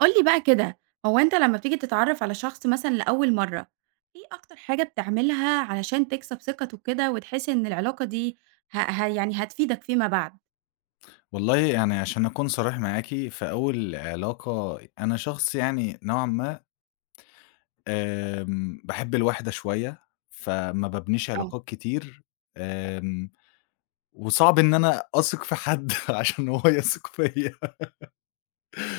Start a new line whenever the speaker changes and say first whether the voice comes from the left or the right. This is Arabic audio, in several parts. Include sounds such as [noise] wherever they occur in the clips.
right: قُل لي بقى كده، هو أنت لمّا بتيجي تتعرّف على شخص مثلًا لأول مرّة، إيه أكتر حاجة بتعملها علشان تكسب ثقته كده وتحس إن العلاقة دي ه ه يعني هتفيدك فيما بعد؟
left: والله يعني عشان أكون صريح معاكِ، في أول علاقة أنا شخص يعني نوعًا ما باحب الوحدة شوية، فما بابنيش
right: آه.
left: علاقات كتير، آمم، وصعب إن أنا أثق في حد [laughs] عشان هو يثق فيّا.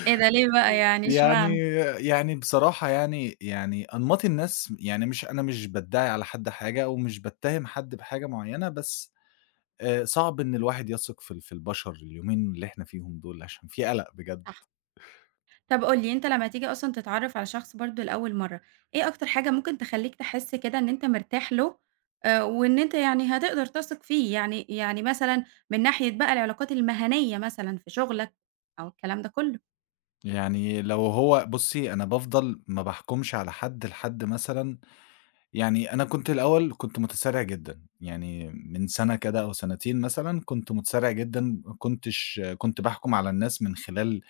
right: إيه ده ليه بقى يعني [laughs]
left: يعني
right: اشمعنى؟
left: يعني بصراحة يعني أنماط الناس يعني، مش أنا مش بادّعي على حد حاجة أو مش باتّهم حد بحاجة معيّنة، بس صعب إن الواحد يثق في ال في البشر اليومين اللي إحنا فيهم دول، عشان في قلق بجد.
right: صح. طب قُل لي أنت لمّا تيجي أصلًا تتعرّف على شخص برضه لأول مرّة، إيه أكتر حاجة ممكن تخلّيك تحس كده إن أنت مرتاح له وإن أنت يعني هتقدر تثق فيه؟ يعني مثلًا من ناحية بقى العلاقات المهنية مثلًا في شغلك أو الكلام ده كُلّه،
left: يعني لو هو بُصّي، أنا بافضل ما باحكمش على حد لحد مثلًا. يعني أنا كنت الأول متسرع جدًا، يعني من سنة كده أو سنتين مثلًا كنت متسرع جدًا، ما كنتش كنت باحكم على الناس من خلال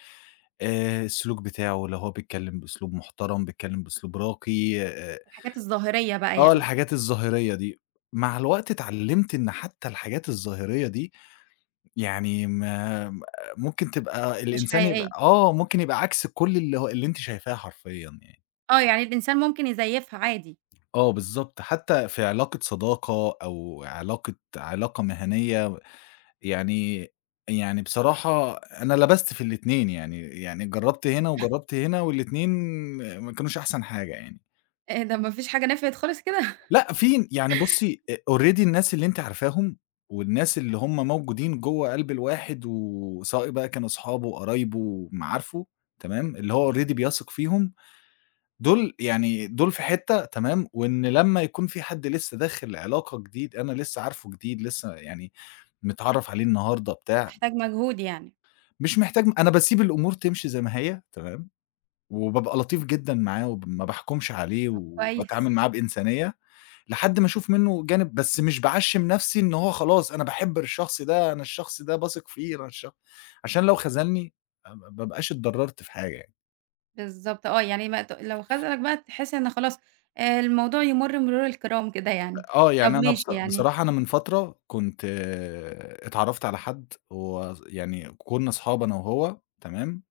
left: السلوك بتاعه، لو هو بيتكلم بأسلوب محترم، بيتكلم بأسلوب راقي
right: الحاجات الظاهرية بقى
left: آه
right: يعني
left: الحاجات الظاهرية دي، مع الوقت اتعلمت إن حتى الحاجات الظاهرية دي يعني ما ممكن تبقى
right: مش
left: الإنسان يبقى
right: حقيقية.
left: آه، ممكن يبقى عكس كل اللي أنتِ شايفاه حرفيًا يعني.
right: آه، يعني الإنسان ممكن يزيّفها عادي،
left: آه بالضبط، حتى في علاقة صداقة أو علاقة مهنية. يعني يعني بصراحة أنا لبست في الاتنين يعني، يعني جرّبت هنا وجرّبت هنا والاتنين ما كانوش أحسن حاجة يعني.
right: ده ما فيش حاجة نفعت خالص كده، [laughs]
left: لأ، في يعني بُصّي already الناس اللي أنتِ عارفاهم، والناس اللي هم موجودين جوّه قلب الواحد، وسواء بقى كانوا أصحابه، وقرايبه، معارفه، تمام، اللي هو already بيثق فيهم، دول في حتّة تمام، وإن لمّا يكون في حد لسه داخل علاقة جديد، أنا لسه عارفه جديد، لسه يعني متعرّف عليه النهارده بتاع.
right: تحتاج مجهود يعني.
left: مش محتاج، أنا باسيب الأمور تمشي زي ما هي تمام، وبابقى لطيف جدًا معاه، وب ما باحكمش عليه،
right: طب كويس،
left: وباتعامل معاه بإنسانية. لحد ما أشوف منّه جانب، بس مش باعشّم نَفْسي إن هو خلاص أنا باحب الشخص ده، أنا الشخص ده باثق فيه، أنا الشخ عشان لو خذلني ما بابقاش اتضرّرت في حاجة يعني.
right: بالضبط آه، يعني ما ت لو خذلك بقى تحس إن خلاص الموضوع يمُر مرور الكرام كده يعني.
left: آه،
right: طب
left: يعني أنا
right: ماشي يعني
left: بصراحة أنا من فترة كنت آه، اتعرّفت على حد هو ص يعني كُنّا أصحاب أنا وهو تمام،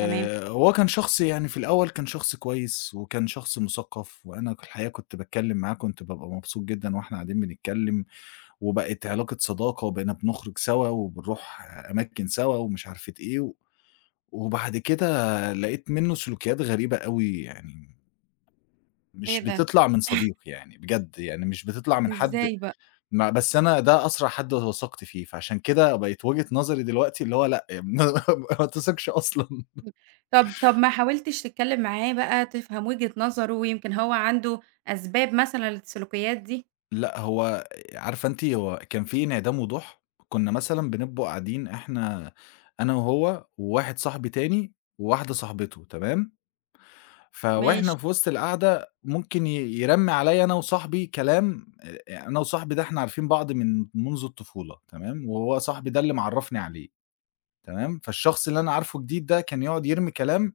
right: تمام،
left: كان شخص يعني في الأول كان شخص كويس وكان شخص مُثقّف وأنا الحقيقة كنت باتكلّم معاه كنت بابقى مبسوط جدًا وإحنا قاعدين بنتكلّم. وبقت علاقة صداقة وبقينا بنخرج سوا وبنروح أماكن سوا ومش عارفة إيه، وبعد كده لقيت منّه سلوكيات غريبة أوي، يعني
right: إيه
left: مش
right: ده!
left: بتطلع من صديق يعني بجد، يعني مش بتطلع من حد.
right: إزاي بقى؟
left: ما بس أنا ده أسرع حد وثقت فيه، فعشان كده بقت وجهة نظري دلوقتي اللي هو لأ، [laughs] ما تثقش أصلًا.
right: طب ما حاولتش تتكلّم معاه بقى تفهم وجهة نظره ويمكن هو عنده أسباب مثلًا للسلوكيات دي؟
left: لأ، هو عارفة أنتِ، هو كان في انعدام وضوح. كنا مثلًا بنبقوا قاعدين إحنا أنا وهو وواحد صاحبي تاني وواحدة صاحبته تمام؟
right: ماشي،
left: فوإحنا في وسط القعدة ممكن يرمّي عليّا أنا وصاحبي كلام، أنا وصاحبي ده إحنا عارفين بعض من منذ الطفولة تمام، وهو صاحبي ده اللي معرّفني عليه تمام. فالشخص اللي أنا عارفه جديد ده كان يقعد يرمي كلام،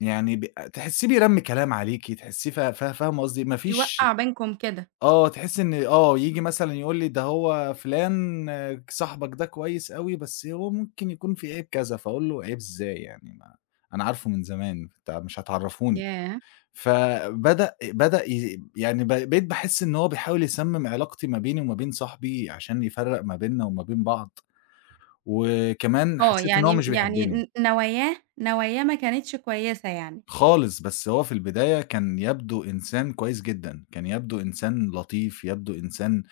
left: يعني ب تحسّيه بيرمّي كلام عليكِ، تحسّيه فا فا فاهمة قصدي، ما فيش.
right: يوقّع بينكم كده،
left: آه، تحسّي إن آه، ييجي مثلًا يقول لي ده هو فلان آه، صاحبك ده كويس أوي بس هو ممكن يكون فيه عيب كذا، فاقول له عيب إزاي يعني، ما أنا عارفه من زمان، أنت مش هتعرّفوني.
right: ياه!
left: فبدأ بدأ ي يعني بقيت باحس إن هو بيحاول يسمم علاقتي ما بيني وما بين صاحبي عشان يفرّق ما بيننا وما بين بعض، وكمان
right: آه،
left: حسيت إن هو
right: يعني
left: مش
right: يعني
left: بيحبني
right: ن نواياه ما كانتش كويسة يعني.
left: خالص، بس هو في البداية كان يبدو إنسان كويس جدًا، كان يبدو إنسان لطيف، يبدو إنسان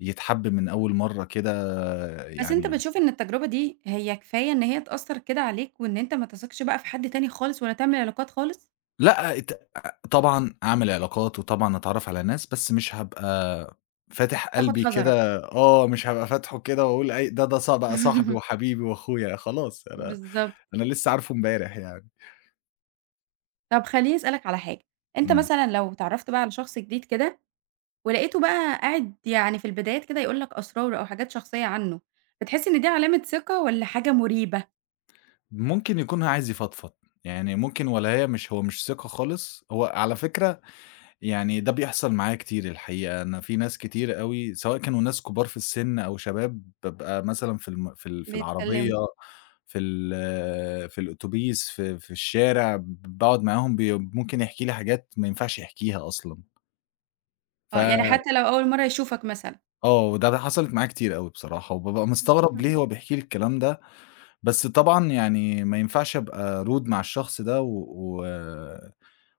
left: يتحب من أول مرّة كده
right: بس أنت
left: يعني.
right: بتشوف إن التجربة دي هي كفاية إن هي تأثّر كده عليك وإن أنت ما تثقش بقى في حد تاني خالص ولا تعمل علاقات خالص؟
left: لأ، طبعًا أعمل علاقات وطبعًا أتعرّف على ناس، بس مش هابقى فاتح
right: تاخد
left: قلبي
right: حذرك.
left: كده آه، مش هابقى فاتحه كده وأقول أي ده بقى صاحبي
right: [laughs]
left: وحبيبي وأخويا، خلاص أنا.
right: بالضبط.
left: أنا لسه عارفه امبارح يعني.
right: طب خلّيني أسألك على حاجة، أنت
left: إمم.
right: مثلًا لو اتعرّفت بقى على شخص جديد كده ولقيته بقى قاعد يعني في البدايات كده يقول لك أسراره أو حاجات شخصية عنه، بتحس إن دي علامة ثقة والّا حاجة مريبة
left: ممكن يكون عايز يفضفض، يعني ممكن، والَّا هي مش هو مش ثقة خالص، هو على فكرة يعني ده بيحصل معايا كتير الحقيقة، أنا في ناس كتير أوي سواء كانوا ناس كبار في السن أو شباب، بابقى مثلًا في
right: بيتكلموا؟
left: العربية، في الأوتوبيس، في الشارع، باقعد معاهم ممكن يحكي لي حاجات ما ينفعش يحكيها أصلًا، ف
right: آه، يعني حتى لو أول مرّة يشوفك مثلًا.
left: آه، وده حصلت معايا كتير أوي بصراحة، وبابقى مستغرب ليه هو
right: [laughs]
left: بيحكي لي الكلام ده. بس طبعًا يعني ما ينفعش أبقى rude مع الشخص ده و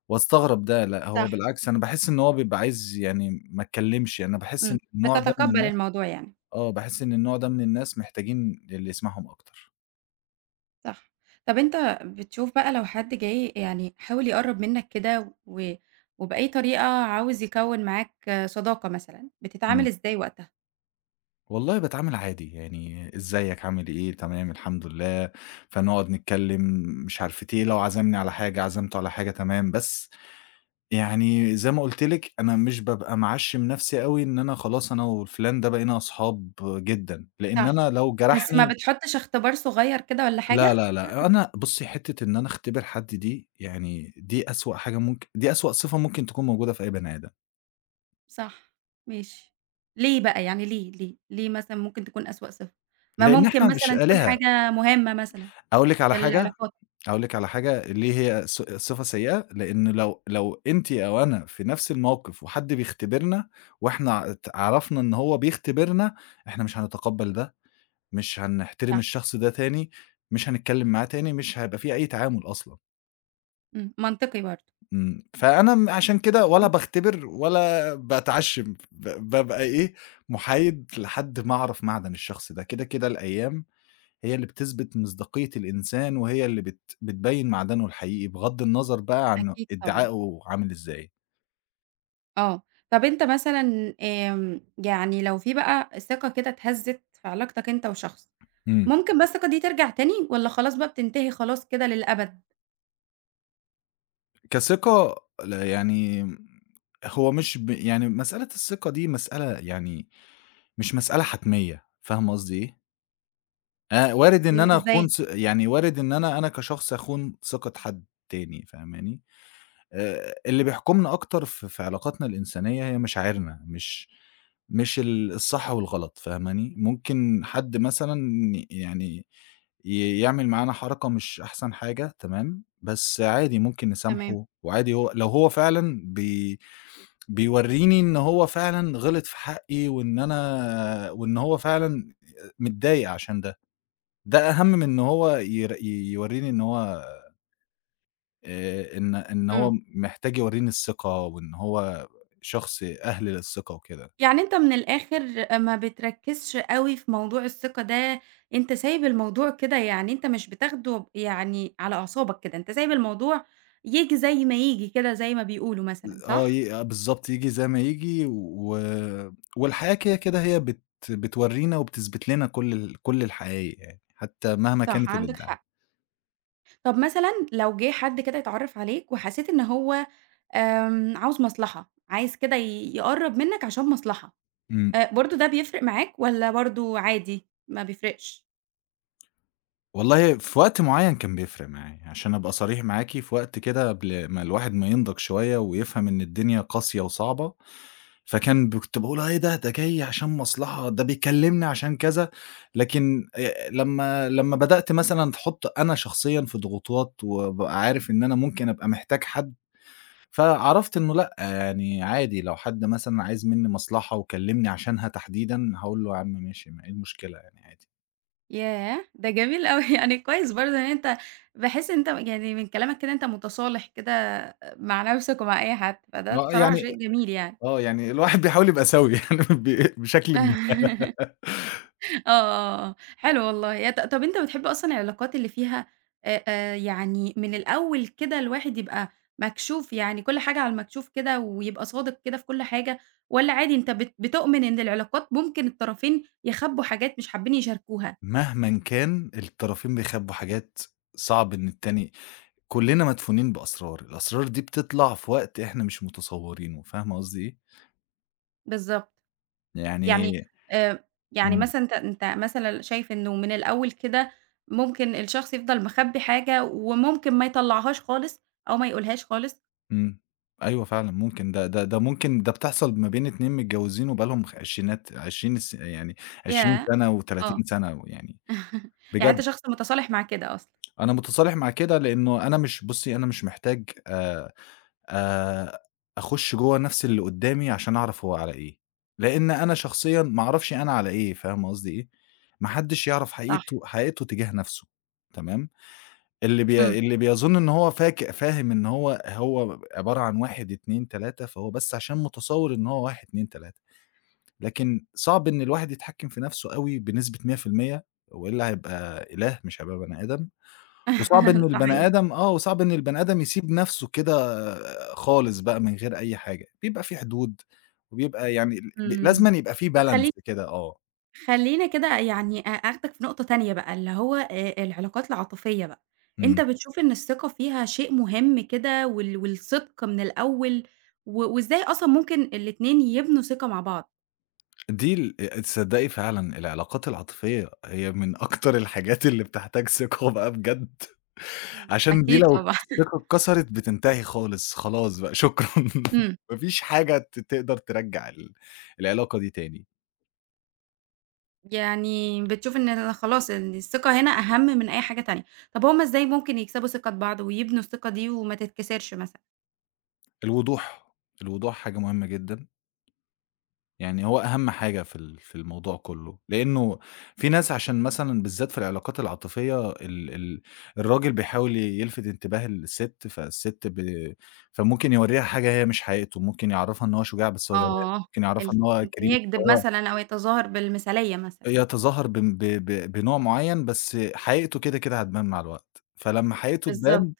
left: واستغرب ده، لأ هو
right: صح.
left: بالعكس أنا باحس إن هو بيبقى عايز، يعني ما اتكلمش، يعني أنا باحس إن
right: إمم،
left: النوع ده من
right: بتتقبّل
left: الناس
right: الموضوع يعني.
left: آه، باحس إن النوع ده من الناس محتاجين اللي يسمعهم أكتر.
right: صح. طب أنت بتشوف بقى لو حد جاي يعني حاول يقرّب منّك كده و وبأي طريقة عاوز يكوّن معاك صداقة مثلًا، بتتعامل
left: إمم.
right: إزاي وقتها؟
left: والله باتعامل عادي، يعني إزيك، عامل إيه، تمام، الحمد لله، فنقعد نتكلم مش عارفة إيه، لو عزمني على حاجة، عزمته على حاجة، تمام، بس يعني زي ما قُلت لِك أنا مش بابقى معشّم نَفْسي أوي إن أنا خلاص أنا وفُلان ده بقينا أصحاب جدًا، لإن
right: صح.
left: أنا لو
right: بس ما
left: جرحني.
right: بتحطّش اختبار صغير كده والّا
left: لا،
right: حاجة؟
left: لا، لأ، أنا بُصّي حتّة إن أنا أختبر حد دي يعني، دي أسوأ حاجة ممكن، دي أسوأ صفة ممكن تكون موجودة في أي بني آدم،
right: صح، ماشي. ليه بقى، يعني ليه مثلًا ممكن تكون أسوأ صفة؟ ما
left: لإن
right: ممكن
left: إحنا مش
right: مثلًا تكون
left: آلهة.
right: حاجة مهمة مثلًا
left: هاقول لِك
right: في
left: على حاجة
right: العلاقات،
left: هاقول لِك على حاجة ليه هي صفة سيئة، لإن لو أنتِ أو أنا في نَفْس الموقف وحد بيختبرنا وإحنا عرفنا إن هو بيختبرنا، إحنا مش هنتقبّل ده. مش هنحترم
right: صح،
left: الشخص ده تاني، مش هنتكلم معاه تاني، مش هيبقى في أي تعامل أصلًا.
right: إمم، منطقي برضه،
left: إمم. فأنا عشان كده ولا
right: إمم،
left: باختبر ولا باتعشِّم، بابقى إيه، مُحايد لحد ما أعرف معدن الشخص ده، كده، كده الأيام هي اللي بتثبت مصداقية الإنسان، وهي اللي بتبيّن معدنه الحقيقي، بغض النظر بقى عن
right: أكيد طبعًا.
left: ادعائه عامل إزاي.
right: آه. طَب أنت مثلًا يعني لو في بقى ثقة كده اتهزّت في علاقتك أنت وشخص،
left: إمم.
right: ممكن بقى الثقة دي ترجع تاني والّا خلاص بقى بتنتهي خلاص كده للأبد؟
left: كثقة لا يعني، هو مش ب يعني مسألة الثقة دي مسألة يعني، مش مسألة حتمية، فاهم قصدي إيه؟ وارد إن
right: إمم،
left: أنا
right: إزاي؟
left: أخون ث يعني وارد إن أنا كشخص أخون ثقة حد تاني، فاهماني؟ اللي بيحكمنا أكتر في علاقاتنا الإنسانية هي مشاعرنا، مش مش ال الصح والغلط، فاهماني؟ ممكن حد مثلًا يعني يعمل معانا حركة مش أحسن حاجة تمام، بس عادي ممكن
right: تمام،
left: نسامحه وعادي هو لو هو فعلًا بيورّيني إن هو فعلًا غلط في حقي وإن هو فعلًا متضايق عشان ده. ده أهم من إن هو ير ي يورّيني إن هو إن
right: إمم.
left: هو محتاج يورّيني الثقة وإن هو شخص أهل للثقة وكده.
right: يعني أنت من الآخر ما بتركّزش أوي في موضوع الثقة ده، أنت سايب الموضوع كده يعني أنت مش بتاخده يعني على أعصابك كده، أنت سايب الموضوع ييجي زي ما ييجي كده زي ما بيقولوا مثلًا،
left: آه،
right: صح؟
left: ي آه بالضبط، ييجي زي ما ييجي، و والحياة كده، كده هي بتورّينا وبتثبت لنا كل الحقايق يعني، حتى مهما
right: صح،
left: كانت
right: عندِك
left: الإدعاءات.
right: حق. طَب مثلًا لو جِه حد كده اتعرّف عليك وحسيت إن هو عاوز مصلحة، عايز كده يقرّب منك عشان مصلحة،
left: إمم.
right: برضه ده بيفرق معاك والّا برضه عادي ما بيفرقش؟
left: والله في وقت معيّن كان بيفرق معايا، عشان أبقى صريح معاكِ في وقت كده قبل ما الواحد ما ينضج شوية ويفهم إن الدنيا قاسية وصعبة. فكان ب كنت باقول إيه ده، ده جاي عشان مصلحة، ده بيكلّمني عشان كذا، لكن لمّا بدأت مثلًا أتحُط أنا شخصيًا في ضغوطات وابقى عارف إن أنا ممكن أبقى محتاج حد، فعرفت إنه لأ، يعني عادي لو حد مثلًا عايز منّي مصلحة وكلّمني عشانها تحديدًا، هاقول له: "يا عم ماشي، ما إيه المشكلة يعني عادي."
right: ياه! ده جميل أوي، [laughs] يعني كويس برضه إن أنت باحس إن أنت يعني من كلامك كده أنت متصالح كده مع نفسك ومع أي حد، فده
left: ما
right: بصراحة
left: يعني
right: شيء جميل يعني.
left: آه، يعني الواحد [laughs] بيحاول يبقى سَوِي [laughs] يعني بشكلٍ ما.
right: [laughs] آه، حلو والله. يا ط طب أنت بتحب أصلًا العلاقات اللي فيها يعني من الأول كده الواحد يبقى مكشوف، يعني كل حاجة على المكشوف كده ويبقى صادق كده في كل حاجة، والّا عادي أنت بتؤمن إن العلاقات ممكن الطرفين يخبّوا حاجات مش حابين يشاركوها؟
left: مهمًا كان الطرفين بيخبّوا حاجات، صعب إن التاني، كلنا مدفونين بأسرار، الأسرار دي بتطلع في وقت إحنا مش متصورينه، فاهمة قصدي إيه؟
right: بالضبط. يعني
left: يعني
right: آآ يعني
left: إمم.
right: مثلًا أنت مثلًا شايف إنه من الأول كده ممكن الشخص يفضل مخبّي حاجة وممكن ما يطلّعهاش خالص أو ما يقولهاش خالص؟
left: إمم، أيوه فعلًا ممكن ده ممكن ده بتحصل ما بين 2 متجوزين وبقى لهم عشرينات 20 يعني 20
right: ياه!
left: سنة و30
right: آه.
left: سنة ويعني
right: [laughs] يعني أنت
left: بجد.
right: شخص متصالح مع كده أصلًا.
left: أنا متصالح مع كده لأنه أنا مش بُصّي أنا مش محتاج آآ أخُش جوّه نَفْس اللي قُدّامي عشان أعرف هو على إيه، لإن أنا شخصيًا ما أعرفش أنا على إيه، فاهم قصدي إيه؟ ما حدّش يعرف
right: صح،
left: حقيقته تجاه نَفْسه تمام. اللي
right: إمم.
left: بي اللي بيظُن إن هو فاهم إن هو عبارة عن 1، 2، 3 فهو بس عشان متصوّر إن هو 1، 2، 3. لكن صعب إن الواحد يتحكّم في نَفْسه أوي بنسبة 100%، وإلّا هيبقى إله مش هيبقى بني آدم. وصعب إن
right: [laughs]
left: البني
right: صحيح،
left: آدم آه، وصعب إن البني آدم يسيب نَفْسه كده آه، خالص بقى من غير أي حاجة، بيبقى في حدود، وبيبقى يعني ال ب
right: إمم.
left: لازمًا يبقى في
right: طب
left: balance
right: خلّي
left: كده آه.
right: خلّينا كده يعني آخدك في نقطة تانية بقى، اللي هو العلاقات العاطفية بقى، أنت
left: إمم.
right: بتشوف إن الثقة فيها شيء مهم كده والصدق من الأول، وإزاي أصلًا ممكن الاتنين يبنوا ثقة مع بعض؟
left: دي ال آه، تصدّقي فعلًا العلاقات العاطفية هي من أكتر الحاجات اللي بتحتاج ثقة بقى بجد،
right: إمم.
left: عشان دي
right: أكيد
left: لو
right: طبعًا. [laughs]
left: الثقة اتكسرت بتنتهي خالص، خلاص بقى شكرًا،
right: إمم.
left: [laughs] ما فيش حاجة تقدر ترجّع العلاقة دي تاني.
right: يعني بتشوف إن خلاص إن الثقة هنا أهم من أي حاجة تانية. طب هُم إزاي ممكن يكسبوا ثقة بعض ويبنوا الثقة دي وما تتكسرش مثلًا؟
left: الوضوح، الوضوح حاجة مهمة جدًا. يعني هو أهم حاجة في ال في الموضوع كلّه، لإنه في ناس عشان مثلًا بالذات في العلاقات العاطفية ال ال الراجل بيحاول يلفت انتباه السِت، فالسِت ب فممكن يورّيها حاجة هي مش حقيقته، ممكن يعرّفها إن هو شجاع بس هو جبان،
right: آه،
left: ممكن
right: ال
left: يعرّفها إن هو
right: ممكن
left: كريم بس
right: يكدب
left: هو
right: مثلًا أو يتظاهر بالمثالية مثلًا.
left: يتظاهر بم ب ب بنوع معيّن، بس حقيقته كده، كده هتبان مع الوقت، فلمّا حقيقته
right: بالضبط،
left: تبان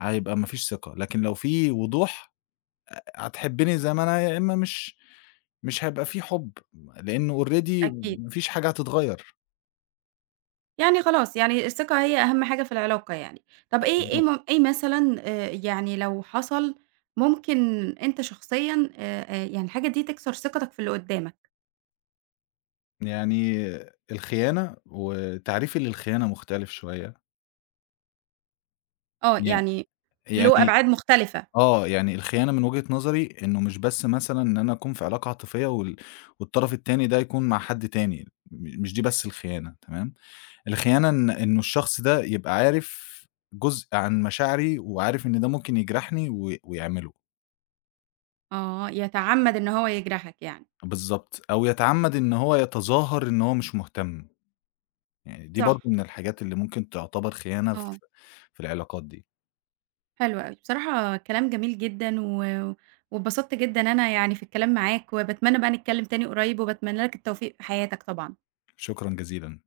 left: هيبقى ما فيش ثقة، لكن لو في وضوح هتحبّني زي ما أنا، يا إمّا مش هيبقى في حُب، لإنه already
right: أكيد.
left: ما فيش حاجة هتتغيّر.
right: يعني خلاص، يعني الثقة هي أهم حاجة في العلاقة يعني. طَب
left: بالضبط.
right: إيه مثلًا يعني لو حصل ممكن أنت شخصيًا يعني الحاجة دي تكسر ثقتك في اللي قدّامك؟
left: يعني الخيانة وتعريفي للخيانة مختلف شوية.
right: آه،
left: ي
right: يعني له
left: يعني
right: أبعاد مختلفة.
left: آه. يعني الخيانة من وجهة نظري إنه مش بس مثلًا إن أنا أكون في علاقة عاطفية وال والطرف التاني ده يكون مع حد تاني، مش دي بس الخيانة تمام؟ الخيانة إنه الشخص ده يبقى عارف جزء عن مشاعري وعارف إن ده ممكن يجرحني ويعمله.
right: آه، يتعمّد إن هو يجرحك يعني.
left: بالضبط، أو يتعمّد إن هو يتظاهر إن هو مش مهتم، يعني دي
right: صح،
left: برضه من الحاجات اللي ممكن تعتبر خيانة في
right: آه.
left: في العلاقات دي.
right: حلو أوي، بصراحة كلام جميل جدًا واتبسطت جدًا أنا يعني في الكلام معاك، وباتمنى بقى نتكلم تاني قريب، وباتمنى لك التوفيق في حياتك طبعًا.
left: شكرًا جزيلًا.